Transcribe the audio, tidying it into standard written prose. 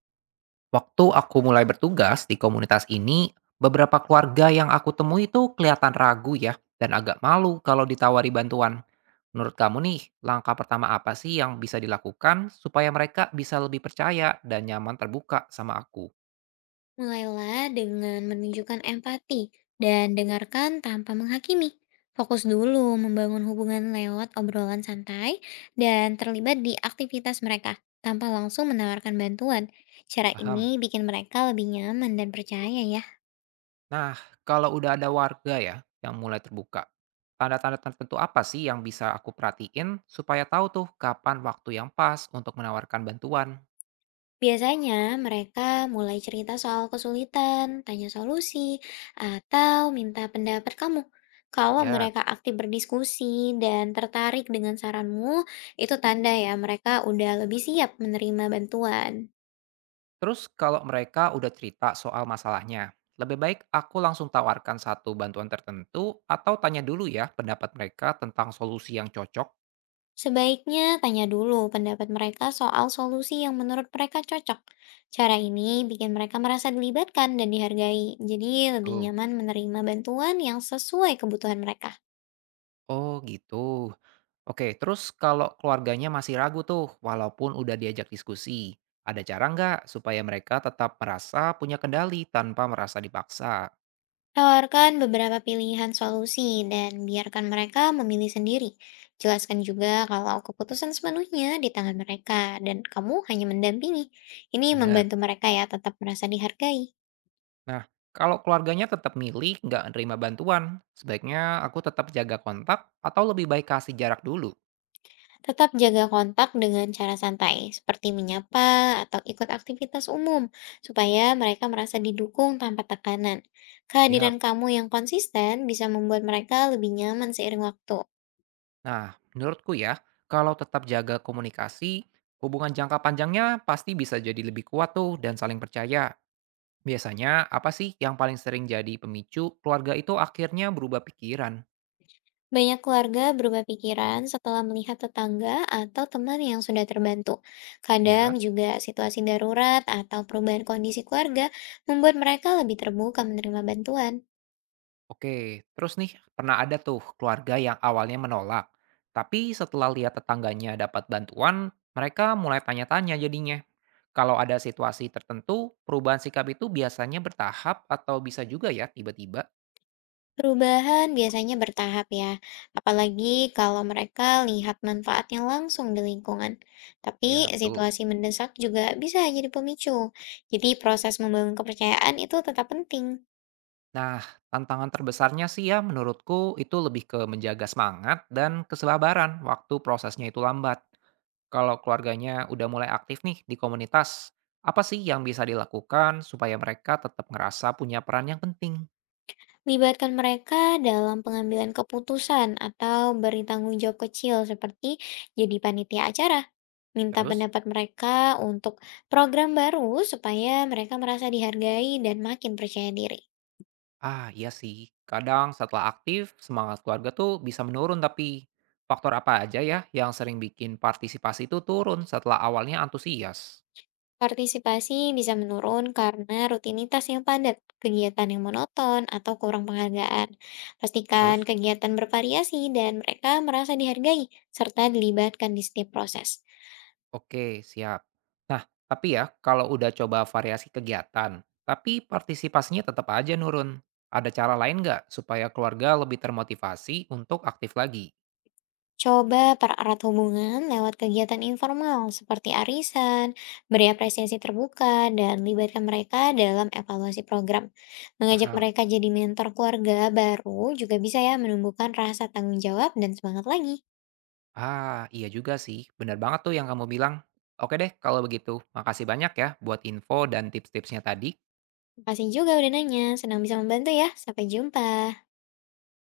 Waktu aku mulai bertugas di komunitas ini, beberapa keluarga yang aku temui itu kelihatan ragu ya, dan agak malu kalau ditawari bantuan. Menurut kamu nih, langkah pertama apa sih yang bisa dilakukan supaya mereka bisa lebih percaya dan nyaman terbuka sama aku? Mulailah dengan menunjukkan empati dan dengarkan tanpa menghakimi. Fokus dulu membangun hubungan lewat obrolan santai dan terlibat di aktivitas mereka tanpa langsung menawarkan bantuan. Cara Paham? ini bikin mereka lebih nyaman dan percaya ya. Nah, kalau udah ada warga ya yang mulai terbuka, tanda-tanda tertentu apa sih yang bisa aku perhatiin supaya tahu tuh kapan waktu yang pas untuk menawarkan bantuan? Biasanya mereka mulai cerita soal kesulitan, tanya solusi, atau minta pendapat kamu. Kalau Ya. mereka aktif berdiskusi dan tertarik dengan saranmu, itu tanda ya mereka udah lebih siap menerima bantuan. Terus kalau mereka udah cerita soal masalahnya, lebih baik aku langsung tawarkan satu bantuan tertentu atau tanya dulu ya pendapat mereka tentang solusi yang cocok? Sebaiknya tanya dulu pendapat mereka soal solusi yang menurut mereka cocok. Cara ini bikin mereka merasa dilibatkan dan dihargai, jadi lebih Oh, nyaman menerima bantuan yang sesuai kebutuhan mereka. Oh gitu. Oke, terus kalau keluarganya masih ragu tuh walaupun udah diajak diskusi, ada cara nggak supaya mereka tetap merasa punya kendali tanpa merasa dipaksa? Tawarkan beberapa pilihan solusi dan biarkan mereka memilih sendiri. Jelaskan juga kalau keputusan sepenuhnya di tangan mereka dan kamu hanya mendampingi. Ini Benar. membantu mereka ya tetap merasa dihargai. Nah, kalau keluarganya tetap milih nggak nerima bantuan, sebaiknya aku tetap jaga kontak atau lebih baik kasih jarak dulu? Tetap jaga kontak dengan cara santai seperti menyapa atau ikut aktivitas umum supaya mereka merasa didukung tanpa tekanan. Kehadiran Siap. kamu yang konsisten bisa membuat mereka lebih nyaman seiring waktu. Nah, menurutku ya, kalau tetap jaga komunikasi, hubungan jangka panjangnya pasti bisa jadi lebih kuat tuh dan saling percaya. Biasanya apa sih yang paling sering jadi pemicu keluarga itu akhirnya berubah pikiran? Banyak keluarga berubah pikiran setelah melihat tetangga atau teman yang sudah terbantu. Kadang Ya, juga situasi darurat atau perubahan kondisi keluarga membuat mereka lebih terbuka menerima bantuan. oke. Terus nih, pernah ada tuh keluarga yang awalnya menolak. Tapi setelah lihat tetangganya dapat bantuan, mereka mulai tanya-tanya jadinya. Kalau ada situasi tertentu, perubahan sikap itu biasanya bertahap atau bisa juga ya tiba-tiba. Perubahan biasanya bertahap ya, apalagi kalau mereka lihat manfaatnya langsung di lingkungan. Tapi Ya, betul. situasi mendesak juga bisa jadi pemicu. Jadi proses membangun kepercayaan itu tetap penting. Nah, tantangan terbesarnya sih ya menurutku itu lebih ke menjaga semangat dan kesabaran waktu prosesnya itu lambat. Kalau keluarganya udah mulai aktif nih di komunitas, apa sih yang bisa dilakukan supaya mereka tetap ngerasa punya peran yang penting? Libatkan mereka dalam pengambilan keputusan atau beri tanggung jawab kecil seperti jadi panitia acara. Minta Terus, pendapat mereka untuk program baru supaya mereka merasa dihargai dan makin percaya diri. ah, iya sih. Kadang setelah aktif, semangat keluarga tuh bisa menurun tapi faktor apa aja ya yang sering bikin partisipasi itu turun setelah awalnya antusias? Partisipasi bisa menurun karena rutinitas yang padat, kegiatan yang monoton, atau kurang penghargaan. Pastikan Terus? kegiatan bervariasi dan mereka merasa dihargai serta dilibatkan di setiap proses. Oke, siap. Nah, tapi ya kalau udah coba variasi kegiatan, tapi partisipasinya tetap aja nurun. Ada cara lain nggak supaya keluarga lebih termotivasi untuk aktif lagi? Coba pererat hubungan lewat kegiatan informal seperti arisan, beri apresiasi terbuka, dan libatkan mereka dalam evaluasi program. Mengajak Paham? mereka jadi mentor keluarga baru juga bisa ya menumbuhkan rasa tanggung jawab dan semangat lagi. Ah, iya juga sih. Bener banget tuh yang kamu bilang. Oke deh, kalau begitu. Makasih banyak ya buat info dan tips-tipsnya tadi. Terima kasih juga udah nanya, senang bisa membantu ya. Sampai jumpa.